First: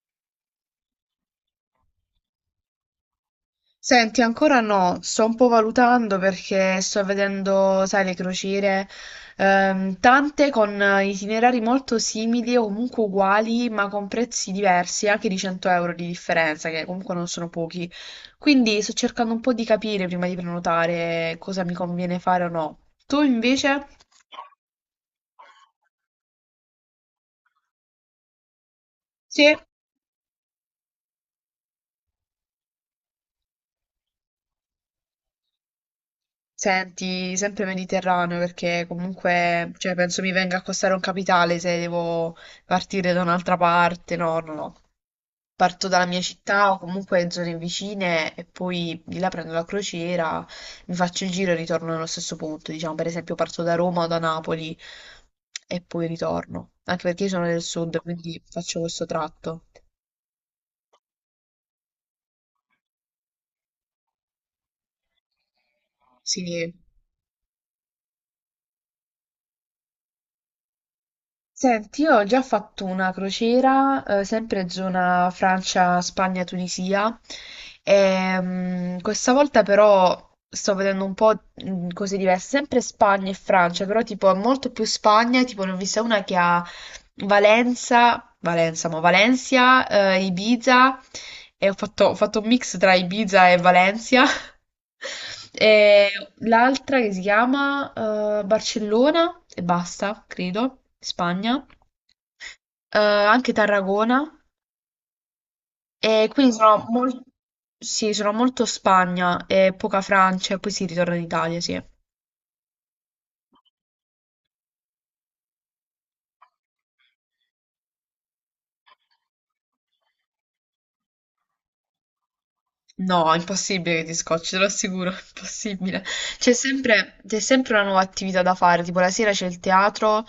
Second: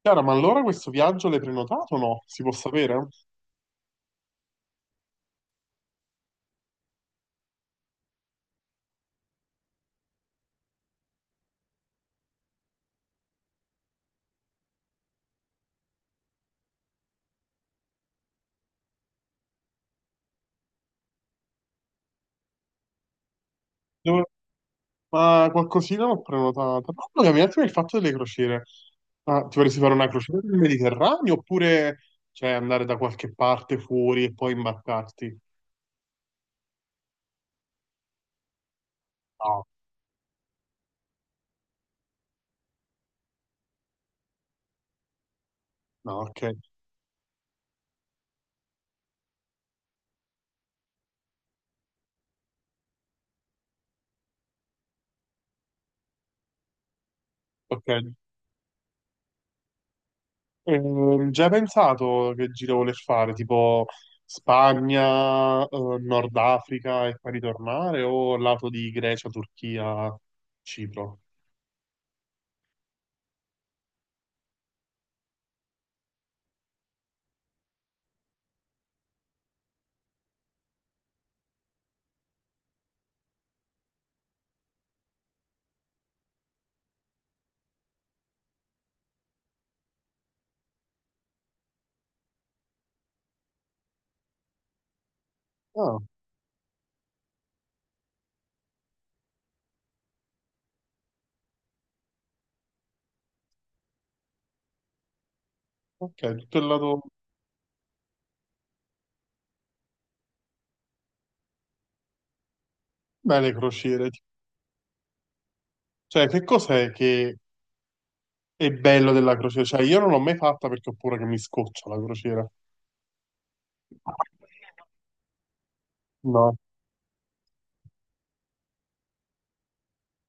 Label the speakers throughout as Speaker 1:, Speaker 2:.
Speaker 1: Chiara, ma allora questo viaggio l'hai prenotato o no? Si può sapere?
Speaker 2: Senti, ancora no, sto un po' valutando perché sto vedendo, sai, le crociere, tante con itinerari molto simili o comunque uguali, ma con prezzi diversi, anche di 100 euro di differenza, che comunque non sono pochi. Quindi sto cercando un po' di capire prima di prenotare cosa mi conviene fare o no. Tu invece?
Speaker 1: Dove- Ma qualcosina l'ho prenotata. Parlami un attimo del fatto delle crociere. Ma
Speaker 2: Sì,
Speaker 1: ti vorresti fare una crociera nel Mediterraneo oppure cioè, andare da qualche parte fuori e poi imbarcarti?
Speaker 2: senti, sempre Mediterraneo perché
Speaker 1: No,
Speaker 2: comunque, cioè, penso mi venga a costare un capitale se devo partire da un'altra parte. No, no, no. Parto dalla mia
Speaker 1: no, ok.
Speaker 2: città o comunque in zone vicine e poi di là prendo la crociera, mi faccio il giro e ritorno nello stesso punto. Diciamo, per esempio, parto da Roma o da Napoli e poi ritorno. Anche perché io sono del sud,
Speaker 1: Ok.
Speaker 2: quindi faccio questo tratto.
Speaker 1: Già hai pensato che giro voler fare? Tipo Spagna, Nord
Speaker 2: Sì.
Speaker 1: Africa e poi ritornare o lato di Grecia, Turchia, Cipro?
Speaker 2: Senti, io ho già fatto una crociera, sempre zona Francia, Spagna, Tunisia, e, questa volta però sto vedendo un po' cose diverse, sempre Spagna e Francia, però tipo molto più Spagna, tipo ne ho vista una che a Valenza, ma Valencia, Ibiza e ho fatto un mix tra Ibiza e Valencia.
Speaker 1: Ah,
Speaker 2: E l'altra che si chiama Barcellona e basta, credo, Spagna, eh, anche Tarragona. E
Speaker 1: ok,
Speaker 2: quindi
Speaker 1: tutto il lato.
Speaker 2: sì, sono molto Spagna e poca Francia e poi si ritorna in Italia, sì.
Speaker 1: Beh, le crociere. Cioè, che cos'è che è bello della crociera? Cioè, io non l'ho mai fatta perché ho paura che mi scoccia la crociera.
Speaker 2: No, impossibile che ti scocci, te lo assicuro, impossibile. C'è
Speaker 1: No.
Speaker 2: sempre, c'è sempre una nuova attività da fare, tipo la sera c'è il teatro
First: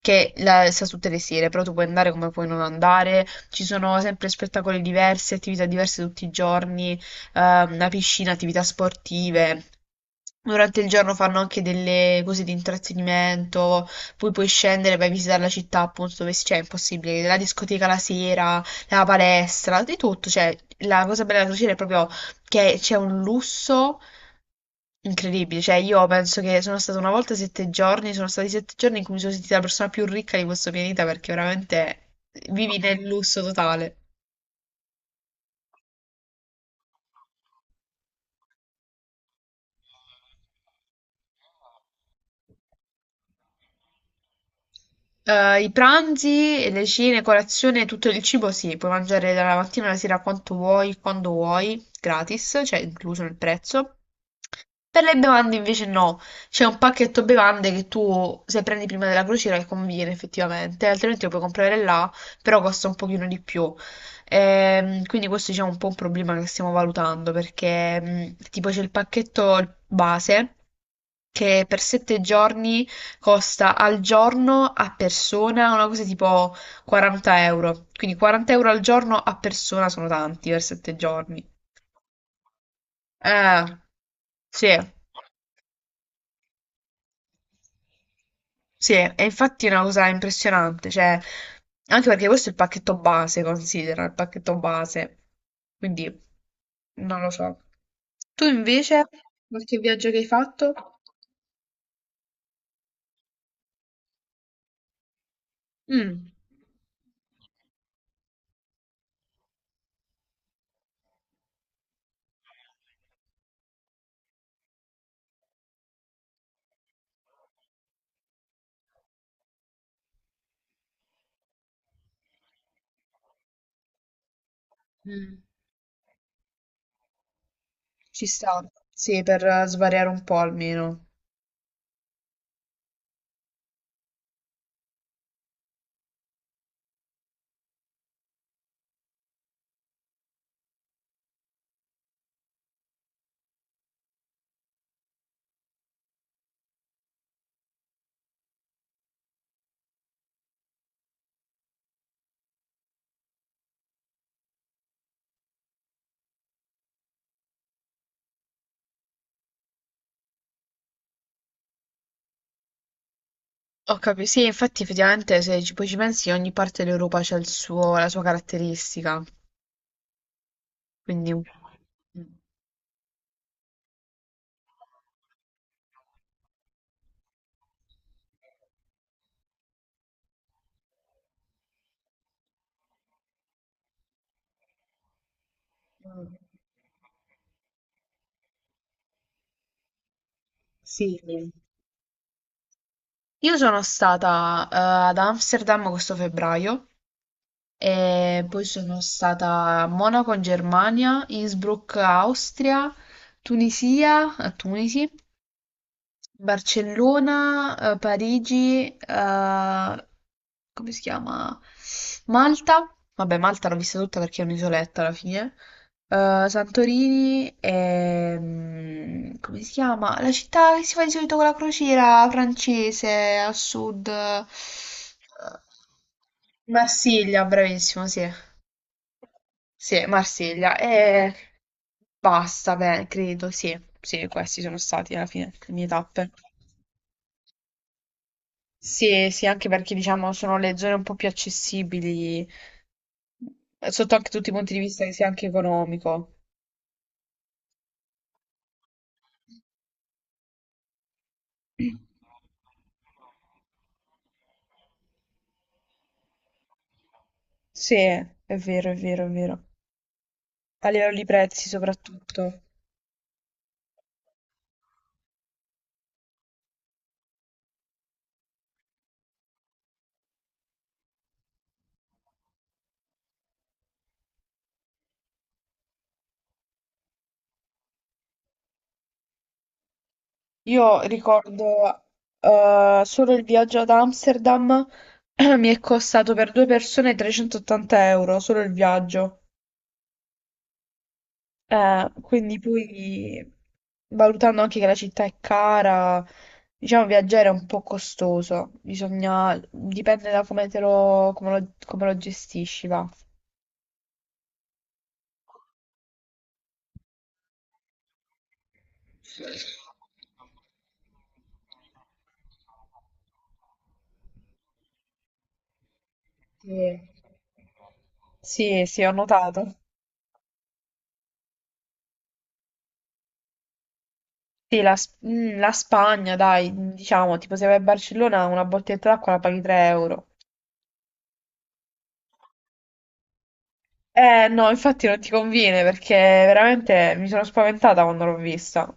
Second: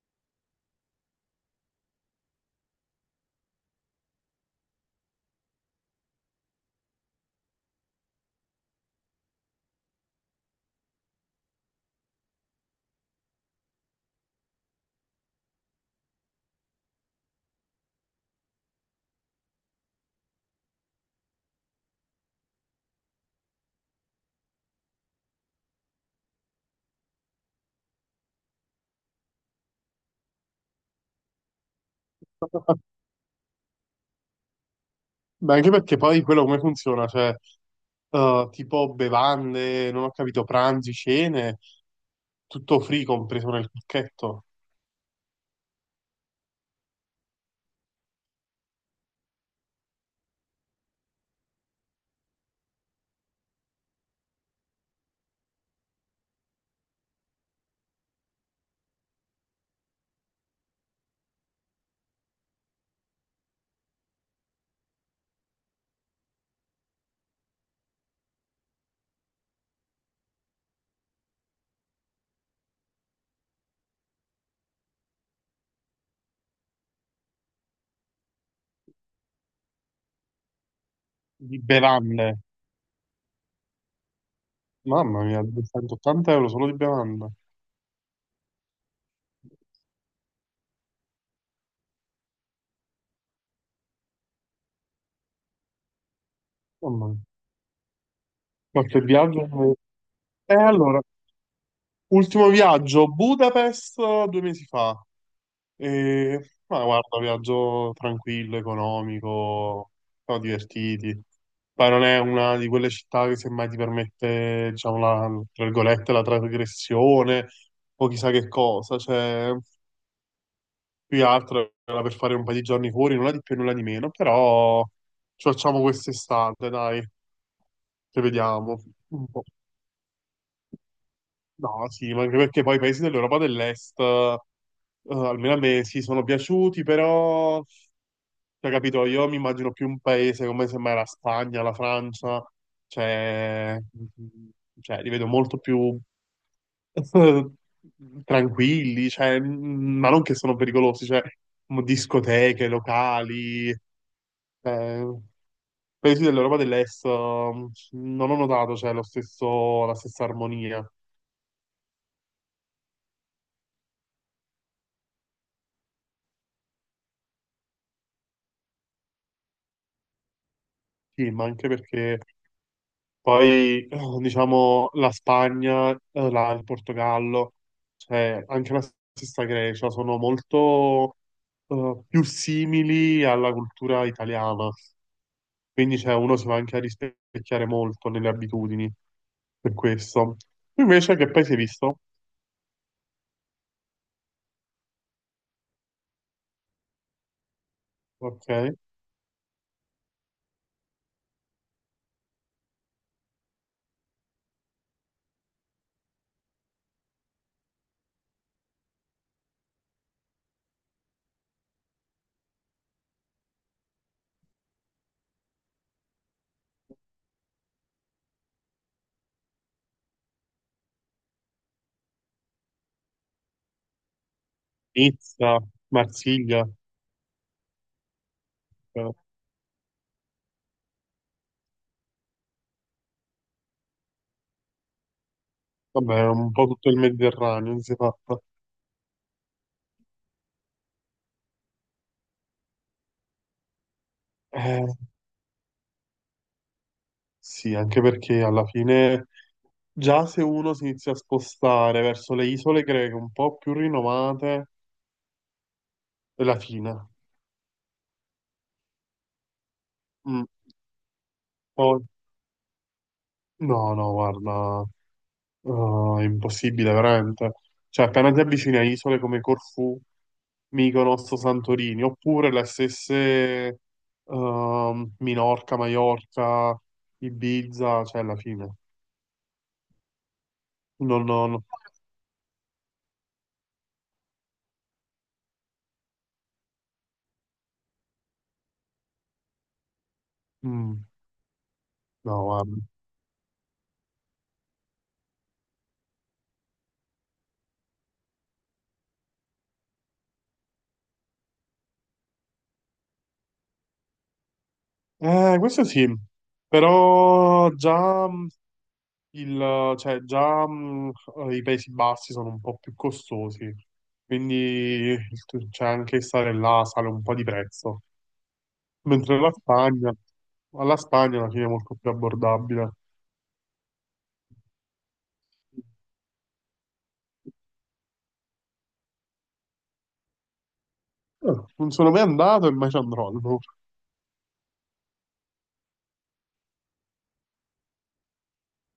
Speaker 2: che la, sta tutte le sere, però tu puoi andare come puoi non andare, ci sono sempre spettacoli diversi, attività diverse tutti i giorni, una piscina, attività sportive. Durante il giorno fanno anche delle cose di intrattenimento, poi puoi scendere e vai a visitare la città appunto dove c'è, è impossibile, la discoteca la sera, la palestra, di tutto, cioè la cosa bella della crociera è proprio che c'è un lusso incredibile, cioè io penso che sono stata una volta 7 giorni, sono stati 7 giorni in cui mi sono sentita la persona più ricca di questo pianeta perché veramente vivi nel lusso totale.
Speaker 1: Beh, anche perché poi quello come funziona? Cioè, tipo bevande, non ho capito, pranzi, cene, tutto free compreso nel pacchetto
Speaker 2: I pranzi, le cene, colazione, tutto il cibo sì, puoi mangiare dalla mattina alla sera quanto vuoi, quando vuoi, gratis, cioè incluso nel prezzo. Per le bevande invece no, c'è un pacchetto bevande che tu se prendi prima della crociera che conviene effettivamente, altrimenti lo puoi comprare là, però costa un pochino di più. Quindi questo diciamo è un po' un problema che stiamo valutando perché tipo c'è il pacchetto base che per 7 giorni costa al giorno a persona una cosa tipo 40 euro. Quindi 40 euro al giorno a persona sono tanti per 7 giorni.
Speaker 1: di bevande.
Speaker 2: Eh, sì,
Speaker 1: Mamma mia, 280 euro solo di bevande.
Speaker 2: sì, e infatti è una cosa impressionante, cioè, anche perché questo è il pacchetto base, considera, il pacchetto base. Quindi,
Speaker 1: Mamma
Speaker 2: non
Speaker 1: mia.
Speaker 2: lo so. Tu
Speaker 1: Qualche
Speaker 2: invece,
Speaker 1: viaggio?
Speaker 2: qualche viaggio che hai
Speaker 1: E
Speaker 2: fatto?
Speaker 1: allora, ultimo viaggio, Budapest due mesi fa.
Speaker 2: Mm.
Speaker 1: E, ma guarda, viaggio tranquillo, economico, siamo divertiti. Poi non è una di quelle città che semmai ti permette, diciamo, la, tra virgolette, la trasgressione o chissà che cosa. Cioè, più che altro era per fare un paio di giorni fuori, nulla di più e nulla di meno, però
Speaker 2: Mm.
Speaker 1: ci facciamo quest'estate, dai, che
Speaker 2: Ci sta,
Speaker 1: vediamo.
Speaker 2: sì,
Speaker 1: Un po'.
Speaker 2: per svariare un po' almeno.
Speaker 1: No, sì, ma anche perché poi i paesi dell'Europa dell'Est, almeno a me, sì, sono piaciuti, però, cioè, capito, io mi immagino più un paese come semmai la Spagna, la Francia, cioè, mm, cioè li vedo molto più eh, tranquilli, cioè, mm, ma non che sono pericolosi, cioè, discoteche, locali, eh, paesi dell'Europa dell'Est, non ho notato, cioè, lo stesso, la stessa armonia.
Speaker 2: Sì, infatti effettivamente se ci poi ci pensi ogni parte dell'Europa c'ha la sua caratteristica,
Speaker 1: Sì,
Speaker 2: quindi...
Speaker 1: ma anche perché
Speaker 2: Mm.
Speaker 1: poi, diciamo, la Spagna, il Portogallo, cioè anche la stessa Grecia, sono molto più simili alla cultura italiana. Quindi, cioè,
Speaker 2: Mm.
Speaker 1: uno si va anche a rispecchiare molto nelle abitudini, per questo. Invece,
Speaker 2: Sì.
Speaker 1: che paese hai visto?
Speaker 2: Io sono stata ad Amsterdam questo febbraio
Speaker 1: Ok.
Speaker 2: e poi sono stata a Monaco in Germania, Innsbruck Austria, Tunisia, a Tunisi Barcellona, Parigi, come si chiama? Malta. Vabbè, Malta l'ho vista tutta perché è un'isoletta alla fine. Santorini e... come si chiama? La città che si fa di solito con la crociera francese a sud. Eh,
Speaker 1: Nizza, Marsiglia,
Speaker 2: Marsiglia, bravissimo, sì.
Speaker 1: eh,
Speaker 2: Sì, Marsiglia. E basta, beh, credo, sì. Sì, questi sono stati alla fine le mie
Speaker 1: vabbè,
Speaker 2: tappe.
Speaker 1: un po' tutto il Mediterraneo, si è fatta.
Speaker 2: Sì, sì, anche perché diciamo sono le zone un po' più accessibili, sotto anche tutti i punti di vista
Speaker 1: Eh,
Speaker 2: che sia anche economico.
Speaker 1: sì, anche perché alla fine. Già se uno si inizia a spostare verso le isole greche un po' più rinomate, è la Cina.
Speaker 2: Sì, è vero, è vero, è vero.
Speaker 1: Mm.
Speaker 2: A livello di prezzi
Speaker 1: Poi,
Speaker 2: soprattutto.
Speaker 1: no, no, guarda, è impossibile veramente. Cioè, appena ti avvicini a isole come Corfù, Mykonos, Santorini, oppure le stesse Minorca, Maiorca, Ibiza, cioè alla fine.
Speaker 2: Io
Speaker 1: Non, no, no.
Speaker 2: ricordo solo il viaggio ad Amsterdam mi è costato per due persone 380 euro, solo il viaggio.
Speaker 1: Mm, no,
Speaker 2: Quindi
Speaker 1: guarda.
Speaker 2: poi, valutando anche che la città è cara, diciamo viaggiare è un po' costoso, bisogna, dipende da come te lo, come lo gestisci, va.
Speaker 1: Questo sì, però già mm, Il, cioè, già i Paesi Bassi sono un po' più costosi, quindi il- cioè, anche stare
Speaker 2: Sì,
Speaker 1: là sale un po' di prezzo.
Speaker 2: sì, sì, ho
Speaker 1: Mentre la
Speaker 2: notato.
Speaker 1: Spagna alla fine è molto più abbordabile.
Speaker 2: Mm, la Spagna, dai, diciamo, tipo se vai a Barcellona una bottiglietta d'acqua la paghi 3 euro.
Speaker 1: Eh, Non sono mai andato e mai ci andrò. No.
Speaker 2: Eh no, infatti non ti conviene perché veramente mi sono spaventata quando l'ho vista.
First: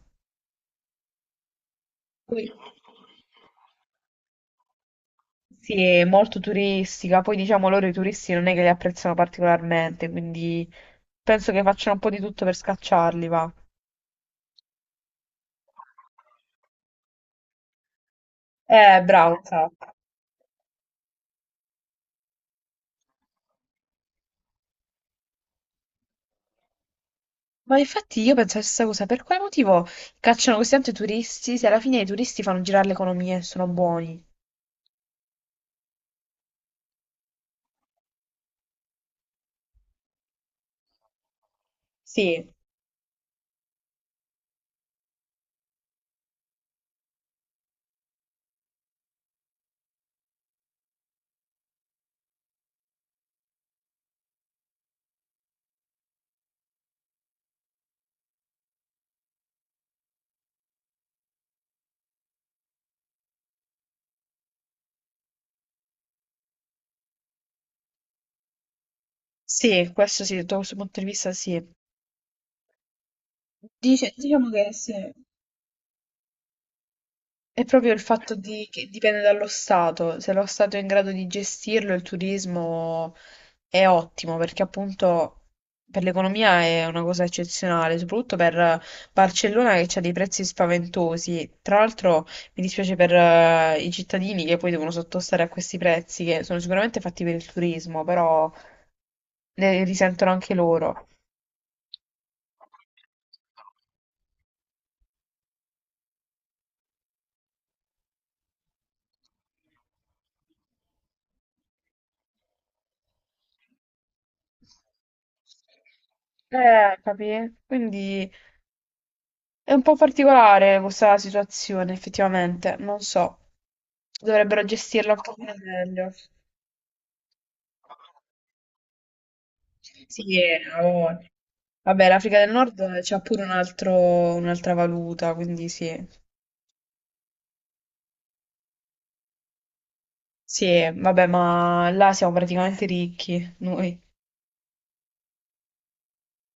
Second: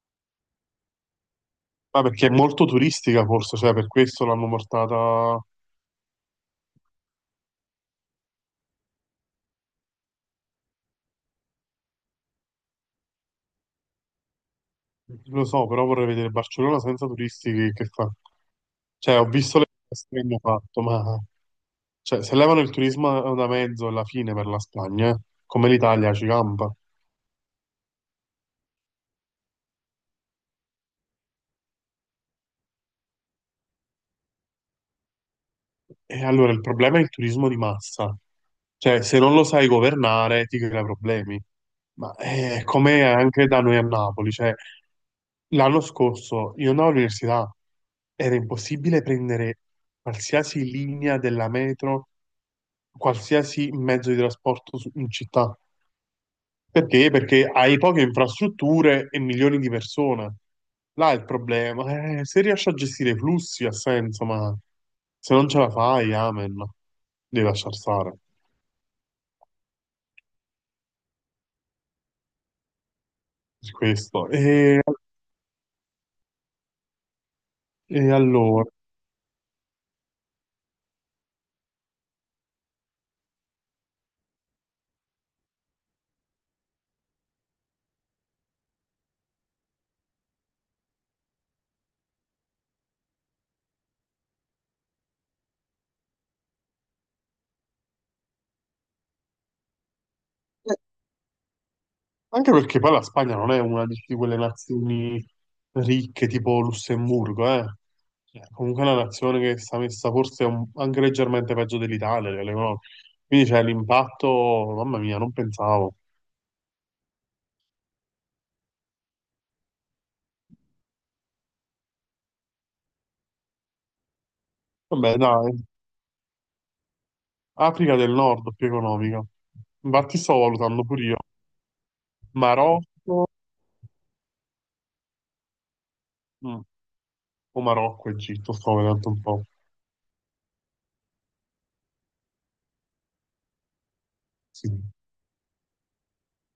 Speaker 1: Ma perché è
Speaker 2: Poi-
Speaker 1: molto turistica, forse, cioè, per questo l'hanno portata.
Speaker 2: Sì, è molto turistica, poi diciamo loro i turisti non è che li apprezzano particolarmente, quindi penso che facciano un po' di tutto per scacciarli, va.
Speaker 1: Lo so, però vorrei vedere Barcellona senza turisti che fa. Cioè, ho
Speaker 2: Bravo,
Speaker 1: visto le
Speaker 2: esatto.
Speaker 1: cose che hanno fatto, ma cioè, se levano il turismo da mezzo alla fine per la Spagna, come l'Italia ci campa.
Speaker 2: Ma infatti io penso la stessa cosa, per quale motivo cacciano così tanto i turisti se alla fine i turisti fanno girare l'economia e sono buoni?
Speaker 1: E allora il problema è il turismo di massa, cioè se non lo sai governare ti crea problemi, ma
Speaker 2: Sì,
Speaker 1: è come anche da noi a Napoli, cioè l'anno scorso io andavo all'università, era impossibile prendere qualsiasi linea della metro, qualsiasi mezzo di trasporto in città, perché? Perché hai poche infrastrutture e milioni di persone. Là è il problema. Se riesci a gestire i flussi ha senso, ma se non ce la fai, amen. Devi lasciar stare.
Speaker 2: sì, questo sì, da questo punto di vista sì.
Speaker 1: Per questo.
Speaker 2: Diciamo che sì. È proprio il
Speaker 1: E
Speaker 2: fatto
Speaker 1: allora,
Speaker 2: di, che dipende dallo Stato, se lo Stato è in grado di gestirlo, il turismo è ottimo perché appunto per l'economia è una cosa eccezionale, soprattutto per Barcellona che ha dei prezzi spaventosi. Tra l'altro mi dispiace per i cittadini che poi devono sottostare a questi prezzi che sono sicuramente fatti per il turismo, però ne risentono anche
Speaker 1: eh,
Speaker 2: loro.
Speaker 1: anche perché poi la Spagna non è una di quelle nazioni ricche tipo Lussemburgo, eh. Cioè, comunque è una nazione che sta messa forse anche leggermente peggio dell'Italia, delle cose. Quindi c'è l'impatto, mamma mia, non pensavo.
Speaker 2: Capì? Quindi è un po' particolare questa situazione, effettivamente, non so. Dovrebbero gestirla
Speaker 1: Vabbè,
Speaker 2: un pochino
Speaker 1: dai.
Speaker 2: meglio.
Speaker 1: Africa del Nord più economica. Infatti sto
Speaker 2: Sì, ha
Speaker 1: valutando pure io.
Speaker 2: voglia. Vabbè, l'Africa del Nord c'ha
Speaker 1: Marocco,
Speaker 2: pure un'altra valuta, quindi sì.
Speaker 1: mm, o Marocco, Egitto, sto vedendo un po'.
Speaker 2: Sì, vabbè, ma là siamo praticamente ricchi, noi.
Speaker 1: Sì.